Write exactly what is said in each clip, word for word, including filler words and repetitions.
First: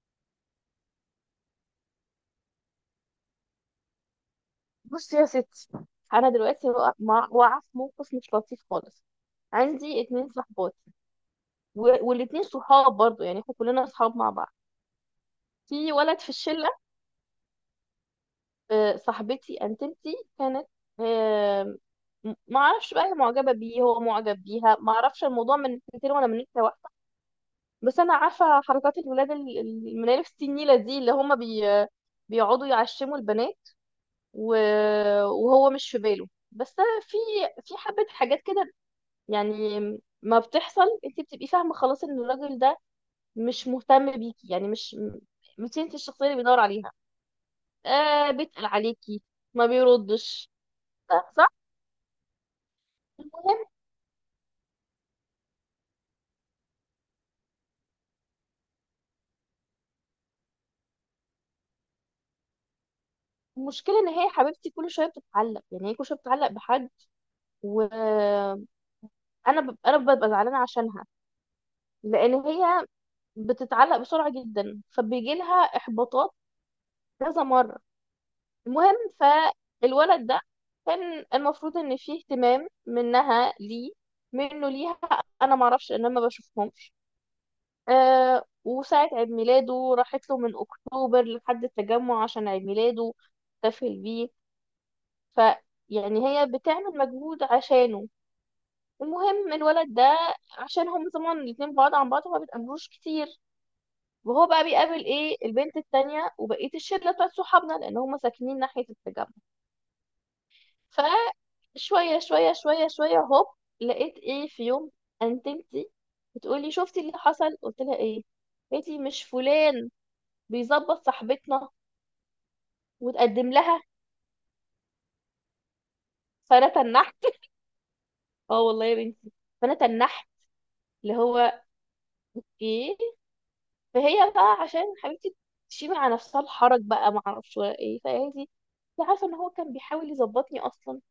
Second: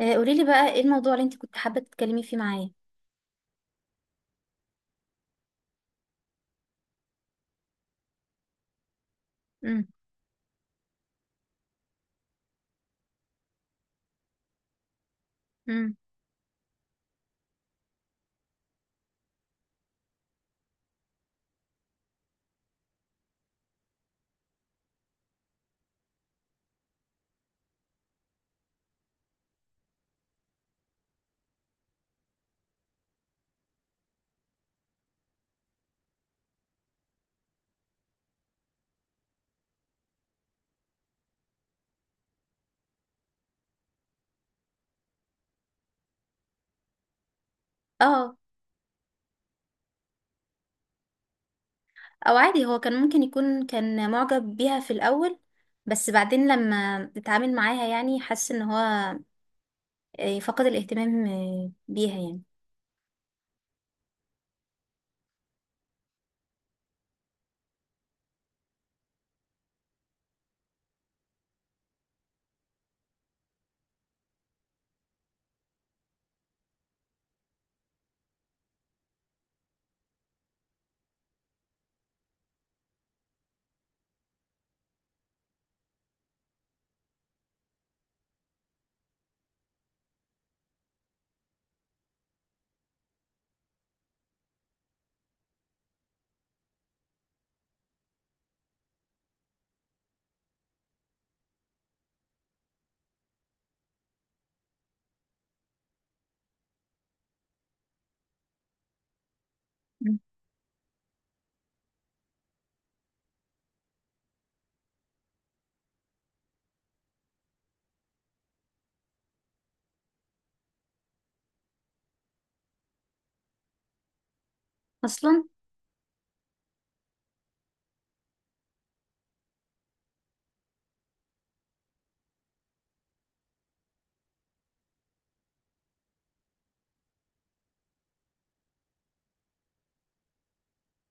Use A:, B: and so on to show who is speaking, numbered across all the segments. A: آه، قوليلي بقى ايه الموضوع اللي انت كنت حابة تتكلمي فيه معايا؟
B: بصي يا ستي، انا دلوقتي وقع- مع- واقعه في موقف مش لطيف خالص.
A: امم.
B: عندي اتنين صحبات، و- والاتنين صحاب برضو، يعني احنا كلنا صحاب مع بعض. في
A: امم.
B: ولد في الشله. آه، صاحبتي انتمتي كانت. آه، م- ما اعرفش بقى هي معجبه بيه، هو معجب بيها، ما اعرفش الموضوع من ناحيتين ولا من ناحيه واحده. بس انا عارفه حركات الولاد ال- ال- المنالف السنيله دي اللي هما بي بيقعدوا يعشموا البنات. و- وهو مش في باله، بس أنا في في حبه حاجات كده يعني. ما بتحصل، انت بتبقي فاهمه خلاص ان الراجل ده مش مهتم بيكي، يعني مش مش انت الشخصيه اللي بيدور عليها. آه
A: اه.
B: بيتقل عليكي، ما بيردش، صح صح؟
A: او عادي، هو كان ممكن
B: المهم.
A: يكون كان معجب بيها في الاول. بس بعدين لما اتعامل معاها يعني حس ان هو آه، فقد الاهتمام آه، بيها يعني.
B: المشكله ان هي حبيبتي كل شويه بتتعلق، يعني هي كل شويه بتتعلق بحد. وانا ب... انا ببقى زعلانه عشانها، لان هي بتتعلق بسرعه جدا فبيجي لها احباطات كذا مره. المهم فالولد ده، كان المفروض ان فيه اهتمام منها ليه، منه ليها. انا معرفش ان انا ما بشوفهمش. آه وساعة عيد ميلاده راحت له من اكتوبر لحد التجمع عشان عيد ميلاده احتفل بيه. ف يعني هي بتعمل مجهود عشانه. المهم الولد ده، عشان هم طبعا الاتنين بعاد عن بعض، ما بيتقابلوش كتير. وهو بقى بيقابل ايه البنت التانية وبقية الشلة بتاعت صحابنا، لان هم ساكنين ناحية التجمع.
A: مم.
B: فشوية شوية شوية شوية هوب، لقيت ايه في يوم، انتمتي بتقولي شفتي اللي حصل، قلت لها ايه، قالت لي مش فلان بيظبط صاحبتنا وتقدم لها.
A: اصلا.
B: فانا تنحت. اه والله يا بنتي، فانا تنحت، اللي هو ايه. فهي بقى عشان حبيبتي، تشيل على نفسها الحرج بقى، ما اعرفش ولا ايه، فقالت لي انت عارفه ان هو كان بيحاول يظبطني اصلا.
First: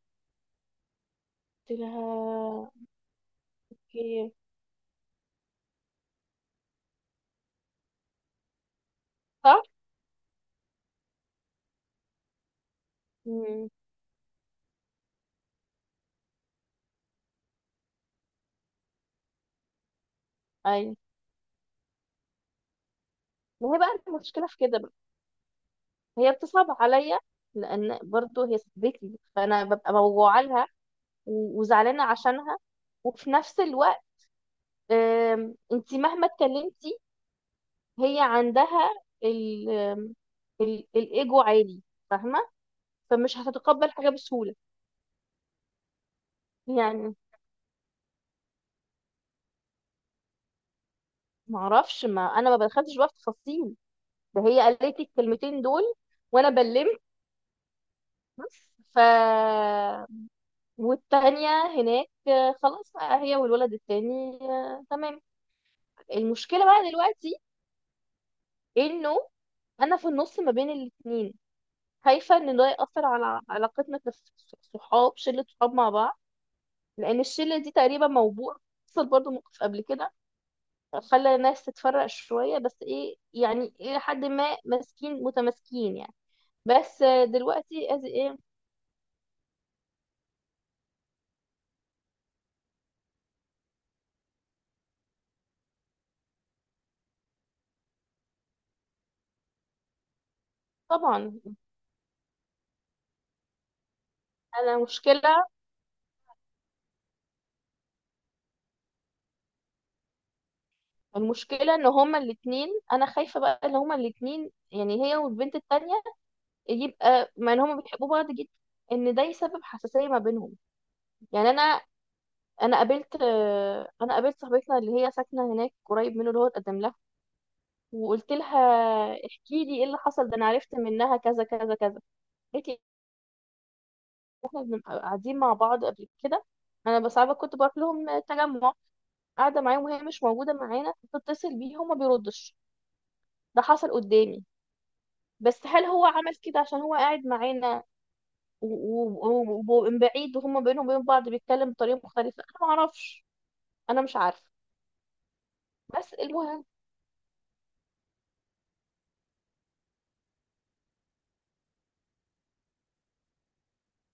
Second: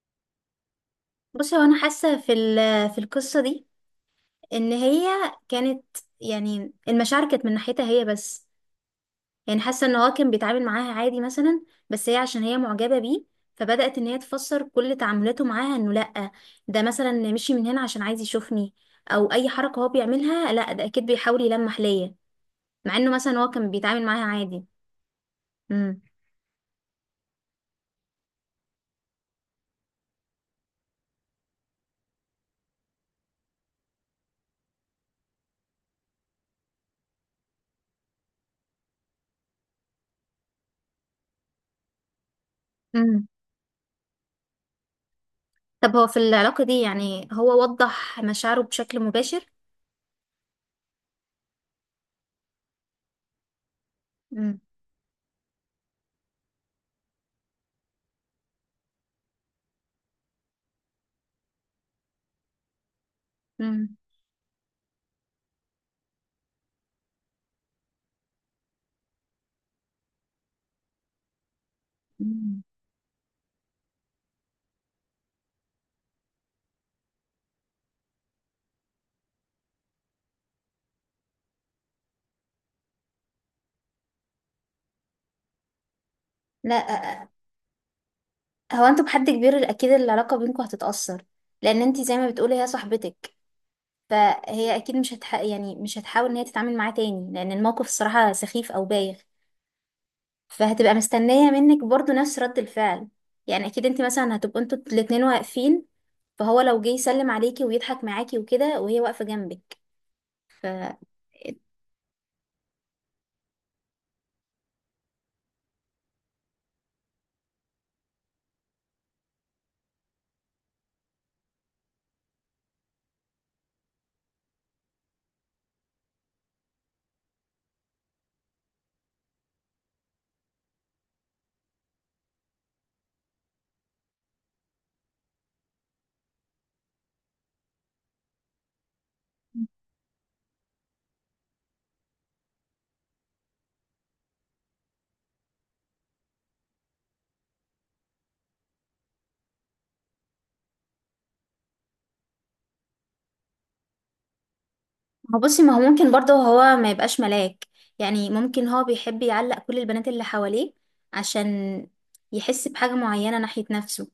A: بصي، هو
B: قلت
A: انا حاسة في
B: لها
A: ال- في القصة دي
B: ايه.
A: ان هي كانت، يعني المشاعر كانت من ناحيتها هي بس. يعني
B: صح.
A: حاسه ان هو كان بيتعامل معاها عادي مثلا، بس هي عشان هي معجبه بيه
B: امم.
A: فبدات ان هي تفسر كل تعاملاته معاها انه لا، ده مثلا مشي من هنا عشان عايز يشوفني، او اي حركه هو بيعملها لا ده
B: ايوه.
A: اكيد بيحاول يلمح ليا. مع انه مثلا هو
B: ما
A: كان
B: هي بقى
A: بيتعامل معاها
B: المشكله في
A: عادي.
B: كده.
A: امم.
B: هي بتصعب عليا، لان برضو هي صاحبتي فانا ببقى موجوعه لها و- وزعلانه عشانها. وفي نفس الوقت، انت مهما اتكلمتي هي عندها ال آم، ال- الايجو عالي، فاهمه.
A: امم.
B: فمش هتتقبل حاجه بسهوله.
A: طب هو في العلاقه دي
B: يعني
A: يعني هو وضح مشاعره بشكل مباشر؟
B: ما اعرفش، ما انا ما بدخلتش بقى في تفاصيل. ده
A: امم.
B: هي قالت لي الكلمتين دول وانا بلمت بس. ف والتانية هناك، آه، خلاص بقى، هي والولد
A: امم.
B: التاني، آه، تمام. المشكلة بقى دلوقتي انه انا في النص ما بين الاتنين. خايفة ان
A: مم.
B: ده يأثر على علاقتنا كصحاب، شلة صحاب مع بعض. لان الشلة دي تقريبا موضوع. حصل برضو موقف قبل كده خلى الناس تتفرق شوية، بس ايه يعني، الى حد ما ماسكين متماسكين يعني. بس آه،
A: لا،
B: دلوقتي از ايه.
A: هو انتوا بحد كبير اكيد العلاقه بينكم هتتاثر، لان انت زي ما بتقولي هي صاحبتك. فهي اكيد مش هتح... يعني مش هتحاول ان هي تتعامل معاه تاني لان الموقف الصراحة سخيف او بايخ. فهتبقى
B: طبعا.
A: مستنية منك برضو نفس رد الفعل. يعني اكيد انت مثلا هتبقوا انتوا
B: انا
A: الاتنين
B: مشكلة
A: واقفين، فهو لو جه يسلم عليكي ويضحك معاكي وكده وهي واقفة جنبك ف...
B: المشكلة ان هما الاتنين، انا خايفة بقى ان هما الاتنين يعني هي والبنت التانية، يبقى مع ان هما بيحبوا بعض جدا، ان ده يسبب حساسيه ما بينهم. يعني انا انا قابلت آه، انا قابلت صاحبتنا اللي هي ساكنه هناك قريب منه، اللي هو اتقدم لها. وقلت لها احكي لي ايه اللي حصل ده، انا عرفت منها كذا كذا كذا. قالت لي إحنا بنبقى قاعدين مع بعض قبل كده. انا بس عارفة كنت بروح لهم تجمع، قاعده معاهم وهي مش موجوده معانا، بتتصل بيه هو ما بيردش، ده حصل قدامي. بس هل هو عمل كده عشان هو قاعد معانا و- و- ومن بعيد وهم بينهم وبين بعض بيتكلم بطريقة مختلفة، انا ما اعرفش. انا مش عارفة.
A: ما بصي، ما هو ممكن
B: بس
A: برضه
B: المهم.
A: هو ما يبقاش ملاك. يعني ممكن هو بيحب يعلق كل البنات اللي حواليه عشان يحس بحاجة معينة ناحية نفسه.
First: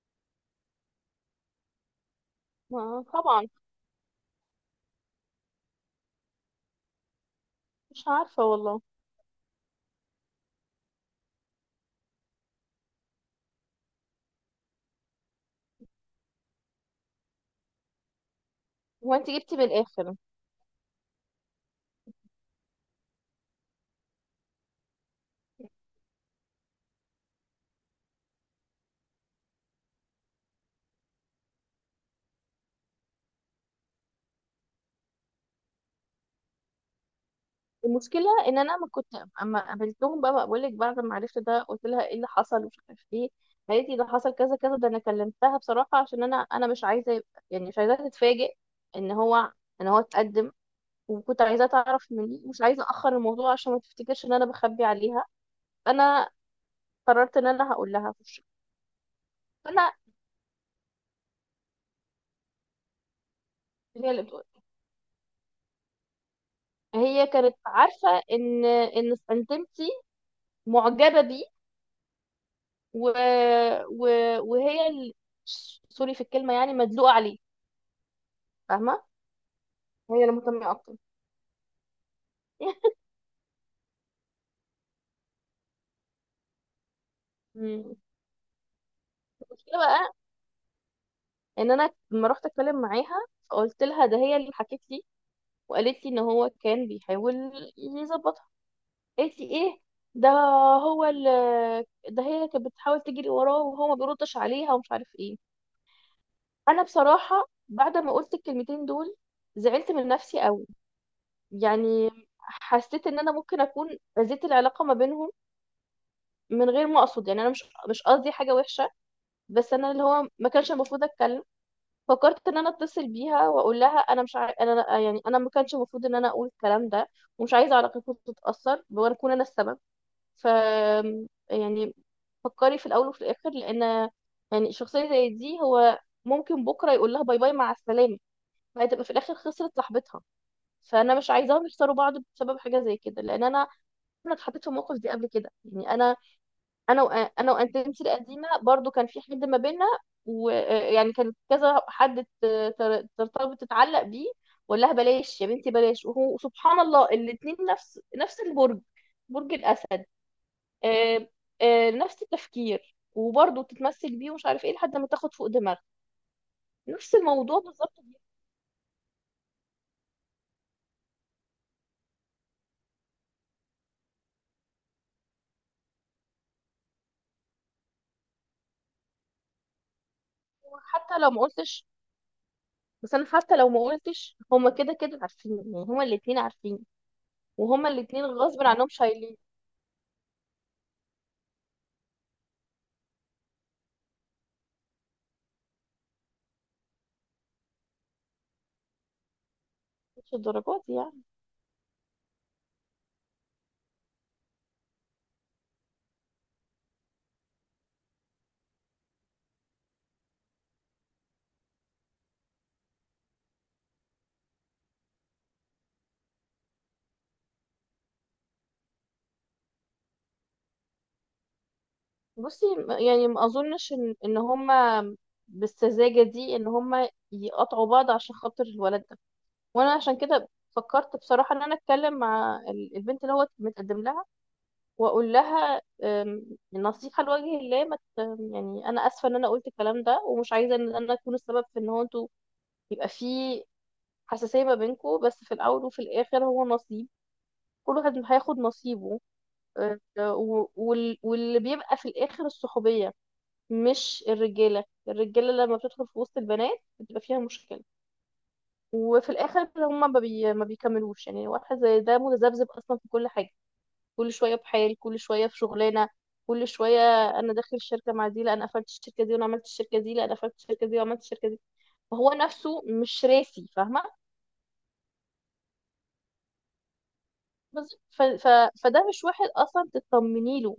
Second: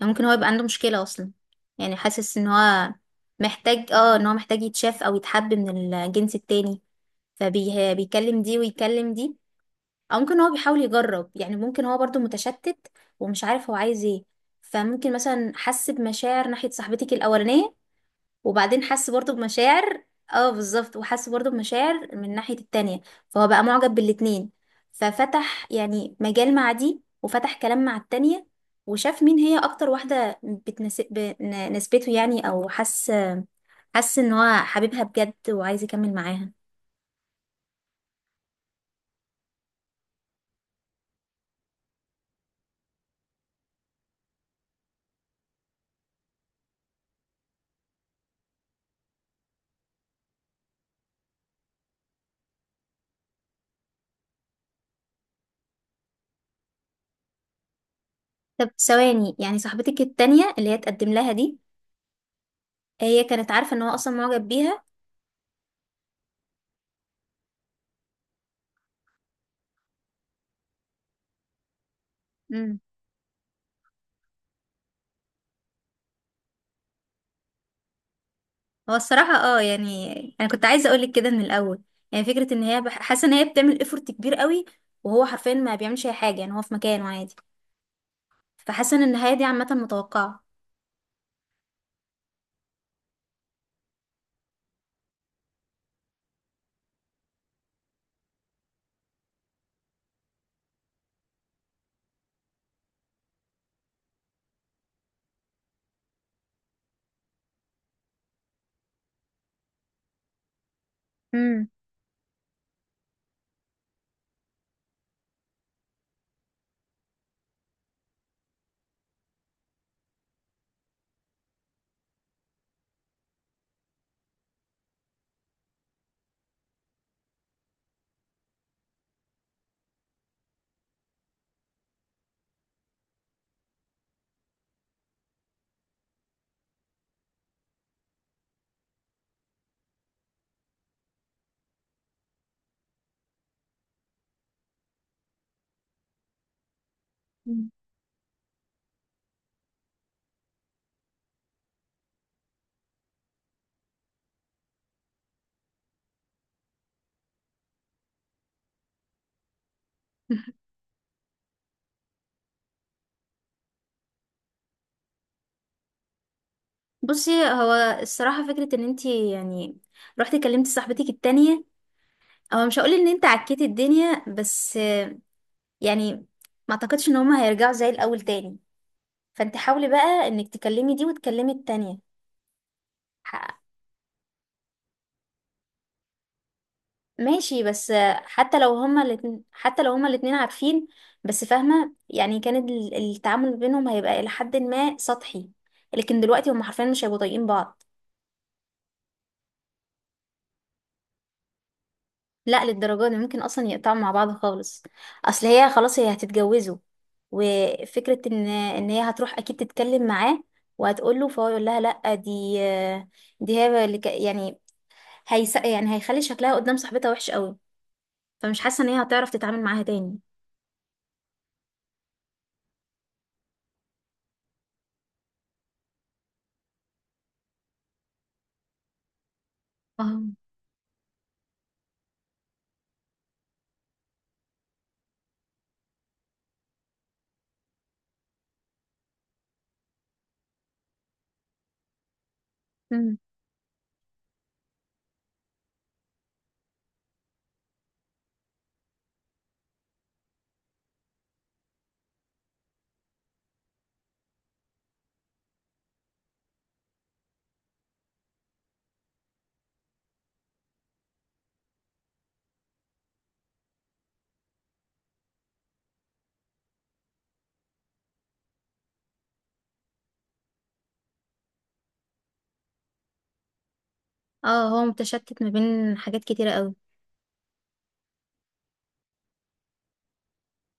A: يعني ممكن هو يبقى عنده مشكلة أصلا. يعني حاسس إن هو
B: ما طبعا.
A: محتاج اه إن هو محتاج يتشاف أو يتحب من الجنس التاني،
B: مش
A: فبيكلم
B: عارفة
A: دي
B: والله.
A: ويكلم دي. أو ممكن هو بيحاول يجرب، يعني ممكن هو برضو متشتت ومش عارف هو عايز ايه. فممكن مثلا حس بمشاعر ناحية صاحبتك الأولانية، وبعدين حس
B: هو انت
A: برضو
B: جبتي من
A: بمشاعر.
B: الاخر.
A: اه، بالظبط. وحس برضو بمشاعر من الناحية التانية. فهو بقى معجب بالاتنين، ففتح يعني مجال مع دي وفتح كلام مع التانية، وشاف مين هي اكتر واحدة بتناسب نسبته، يعني او حس حس ان هو حبيبها بجد وعايز يكمل معاها.
B: المشكلة ان انا ما كنت. اما قابلتهم بقى، بقول لك، بعد ما عرفت ده قلت لها ايه اللي حصل ومش عارف ايه. قالت لي ده حصل كذا كذا. ده انا كلمتها بصراحة عشان انا انا مش عايزة يبقى- يعني مش عايزاها تتفاجئ ان هو ان هو اتقدم. وكنت عايزاها تعرف مني، مش عايزة اخر الموضوع عشان ما تفتكرش ان انا بخبي عليها. انا قررت ان انا هقول لها.
A: طب ثواني، يعني
B: فانا
A: صاحبتك التانية اللي هي تقدم لها دي هي كانت عارفة ان هو
B: هي
A: اصلا
B: اللي بتقول
A: معجب بيها؟
B: هي كانت عارفه ان ان انتمتي معجبه بيه. و... و... وهي ال... سوري في الكلمه، يعني مدلوقه عليه،
A: هو
B: فاهمه.
A: الصراحة اه
B: هي اللي
A: يعني انا كنت
B: مهتمه
A: عايزة
B: اكتر.
A: اقولك كده من الاول. يعني فكرة ان هي بح- حاسة ان هي بتعمل افورت كبير قوي وهو حرفيا ما بيعملش اي حاجة، يعني هو في مكانه عادي.
B: مم.
A: فحاسة ان النهاية دي عامة
B: المشكله بقى
A: متوقعة.
B: ان انا لما رحت اتكلم معاها فقلت لها ده، هي اللي حكت لي. وقالت لي ان هو كان بيحاول يظبطها، قالت لي ايه، ده هو اللي ده هي كانت بتحاول تجري وراه وهو ما بيردش عليها ومش عارف ايه. انا بصراحه بعد ما قلت الكلمتين دول زعلت من نفسي قوي،
A: امم.
B: يعني حسيت ان انا ممكن اكون اذيت العلاقه ما بينهم من غير ما اقصد. يعني انا مش مش قصدي حاجه وحشه. بس انا، اللي هو، ما كانش المفروض اتكلم. فكرت ان انا اتصل بيها واقول لها انا مش عاي... انا يعني انا ما كانش المفروض ان انا اقول الكلام ده. ومش عايزه علاقتكم تتاثر وانا اكون انا السبب. ف يعني، فكري في الاول وفي الاخر، لان يعني شخصيه زي دي هو ممكن بكره يقول لها باي باي مع السلامه. فهتبقى في الاخر خسرت صاحبتها، فانا مش عايزاهم يخسروا بعض بسبب حاجه زي كده. لان انا انا اتحطيت في الموقف دي قبل كده. يعني انا، انا وأ- انا
A: مم.
B: وانتمتي القديمه برضو كان في حد ما بينا. ويعني كان كذا حد ت- تر- ترتبط تتعلق بيه. وقال لها بلاش يا بنتي بلاش. وهو سبحان الله، الاتنين نفس نفس البرج، برج الاسد. آه، آه، نفس التفكير وبرضه تتمثل بيه ومش عارف ايه لحد ما تاخد فوق دماغها، نفس
A: بصي
B: الموضوع
A: هو
B: بالظبط بيكون.
A: الصراحة فكرة ان انتي يعني رحتي كلمتي صاحبتك التانية، هو مش هقول ان انت عكيتي الدنيا بس، آه، يعني ما اعتقدش ان هما هيرجعوا زي الاول تاني. فانت حاولي بقى انك تكلمي دي
B: حتى لو ما
A: وتكلمي
B: قلتش.
A: التانية.
B: بس انا حتى لو ما قلتش، هما كده كده عارفين، يعني هما الاتنين عارفين.
A: ماشي
B: وهما
A: بس.
B: الاتنين
A: حتى
B: غصب
A: لو
B: عنهم
A: هما
B: شايلين.
A: الاتنين حتى لو هما الاتنين عارفين، بس فاهمة يعني كان ال- التعامل بينهم هيبقى إلى حد ما سطحي، لكن دلوقتي هما حرفيا مش هيبقوا طايقين بعض.
B: مش الدرجات دي يعني.
A: لا، للدرجة دي ممكن أصلا يقطعوا مع بعض خالص. أصل هي خلاص هي هتتجوزوا، وفكرة إن إن هي هتروح أكيد تتكلم معاه وهتقوله فهو يقول لها لأ، دي دي هي اللي ك- يعني هيس يعني هيخلي شكلها قدام صاحبتها وحش قوي. فمش حاسة إن هي هتعرف تتعامل معاها تاني.
B: بصي، م- يعني ما اظنش ان ان هما بالسذاجه دي ان هما يقطعوا بعض عشان خاطر الولد ده. وانا عشان
A: اه،
B: كده فكرت بصراحه ان انا اتكلم مع ال- البنت اللي هو متقدم لها. واقول لها أم، نصيحه لوجه الله، ما ت- يعني انا اسفه ان انا قلت الكلام ده. ومش عايزه ان انا اكون السبب في ان هو انتوا يبقى في حساسية ما بينكوا. بس في الأول وفي الآخر هو نصيب، كل واحد هياخد نصيبه. آه، و- وال- واللي بيبقى في الآخر الصحوبية. مش الرجالة الرجالة لما بتدخل في وسط البنات بتبقى فيها مشكلة. وفي الآخر هم ما, بي... ما بيكملوش، يعني واحد زي ده متذبذب أصلا في كل حاجة. كل شوية بحال، كل شوية في شغلانة، كل شوية أنا داخل الشركة مع دي، لا أنا قفلت الشركة دي وأنا عملت الشركة دي، لا أنا قفلت الشركة دي وعملت الشركة دي. فهو نفسه مش راسي، فاهمة.
A: اه، هو متشتت ما بين حاجات كتيرة قوي.
B: بالظبط. ف... ف... فده مش واحد اصلا تطمني له.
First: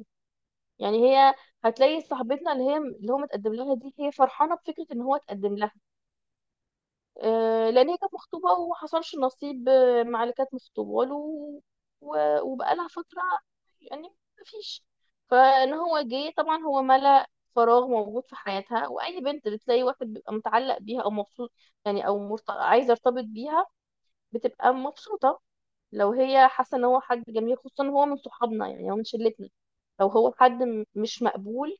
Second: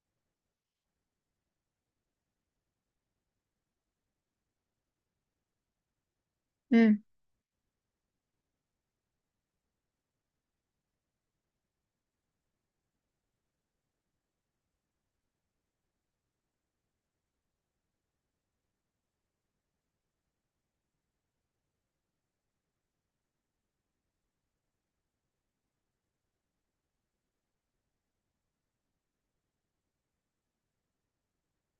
B: يعني هي هتلاقي صاحبتنا اللي هي اللي هو متقدم لها دي، هي فرحانه بفكره ان هو اتقدم لها.
A: امم.
B: آه لان هي كانت مخطوبه وما حصلش نصيب آه، مع اللي كانت مخطوبه له. و... وبقالها فتره يعني مفيش. فان هو جه، طبعا هو ملأ فراغ موجود في حياتها. واي بنت بتلاقي واحد بيبقى متعلق بيها او مبسوط يعني، او مرت... عايزه ارتبط بيها، بتبقى مبسوطه. لو هي حاسه ان هو حد جميل، خصوصا إن هو من صحابنا، يعني هو من شلتنا. لو هو حد م- مش مقبول،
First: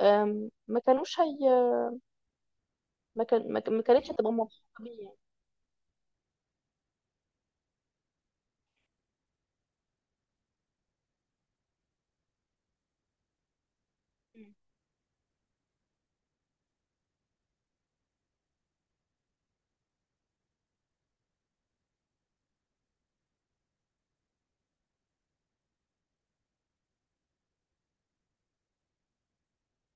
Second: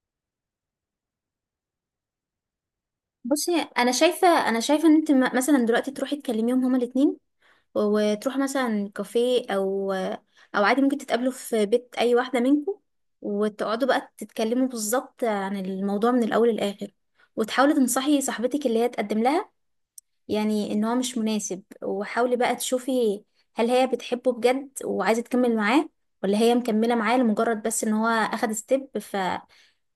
B: أم، ما كانوش هي ما كان ما
A: بصي
B: كان- ما
A: انا
B: كانتش
A: شايفة
B: هتبقى
A: انا
B: مبسوطه
A: شايفة ان
B: بيه
A: انت
B: يعني.
A: م- مثلا دلوقتي تروحي تكلميهم هما الاتنين، و- وتروحوا مثلا كافيه، او او عادي ممكن تتقابلوا في بيت اي واحدة منكم، وتقعدوا بقى
B: مم.
A: تتكلموا بالظبط عن الموضوع من الاول للاخر. وتحاولي تنصحي صاحبتك اللي هي تقدم لها، يعني ان هو مش مناسب. وحاولي بقى تشوفي هل هي بتحبه بجد وعايزة تكمل معاه، ولا هي مكملة معاه لمجرد بس ان هو اخد ستيب،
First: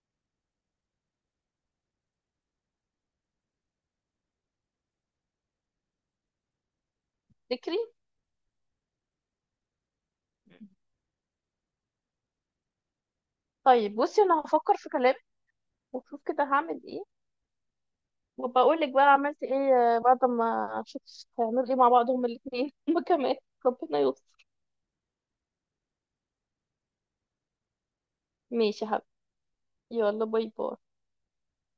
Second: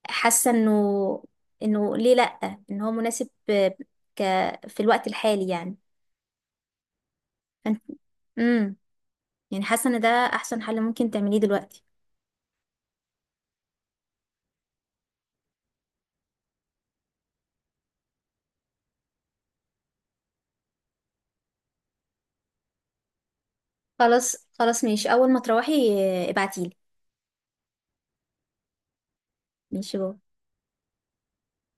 A: حاسه انه انه ليه لا، ان هو مناسب آه، ك في الوقت الحالي يعني.
B: تفتكري.
A: فانت امم يعني حاسه ان ده احسن
B: مم.
A: حل ممكن تعمليه دلوقتي.
B: طيب بصي، انا هفكر في كلامك واشوف كده هعمل ايه، وبقول لك بقى عملت ايه آه، بعد ما اشوف هيعملوا ايه مع بعض هما الاثنين. هما كمان، ربنا
A: خلاص
B: يستر.
A: خلاص، ماشي. اول ما تروحي آه، ابعتيلي.
B: ماشي يا حبيبي.
A: ماشي، باي.
B: يلا باي باي.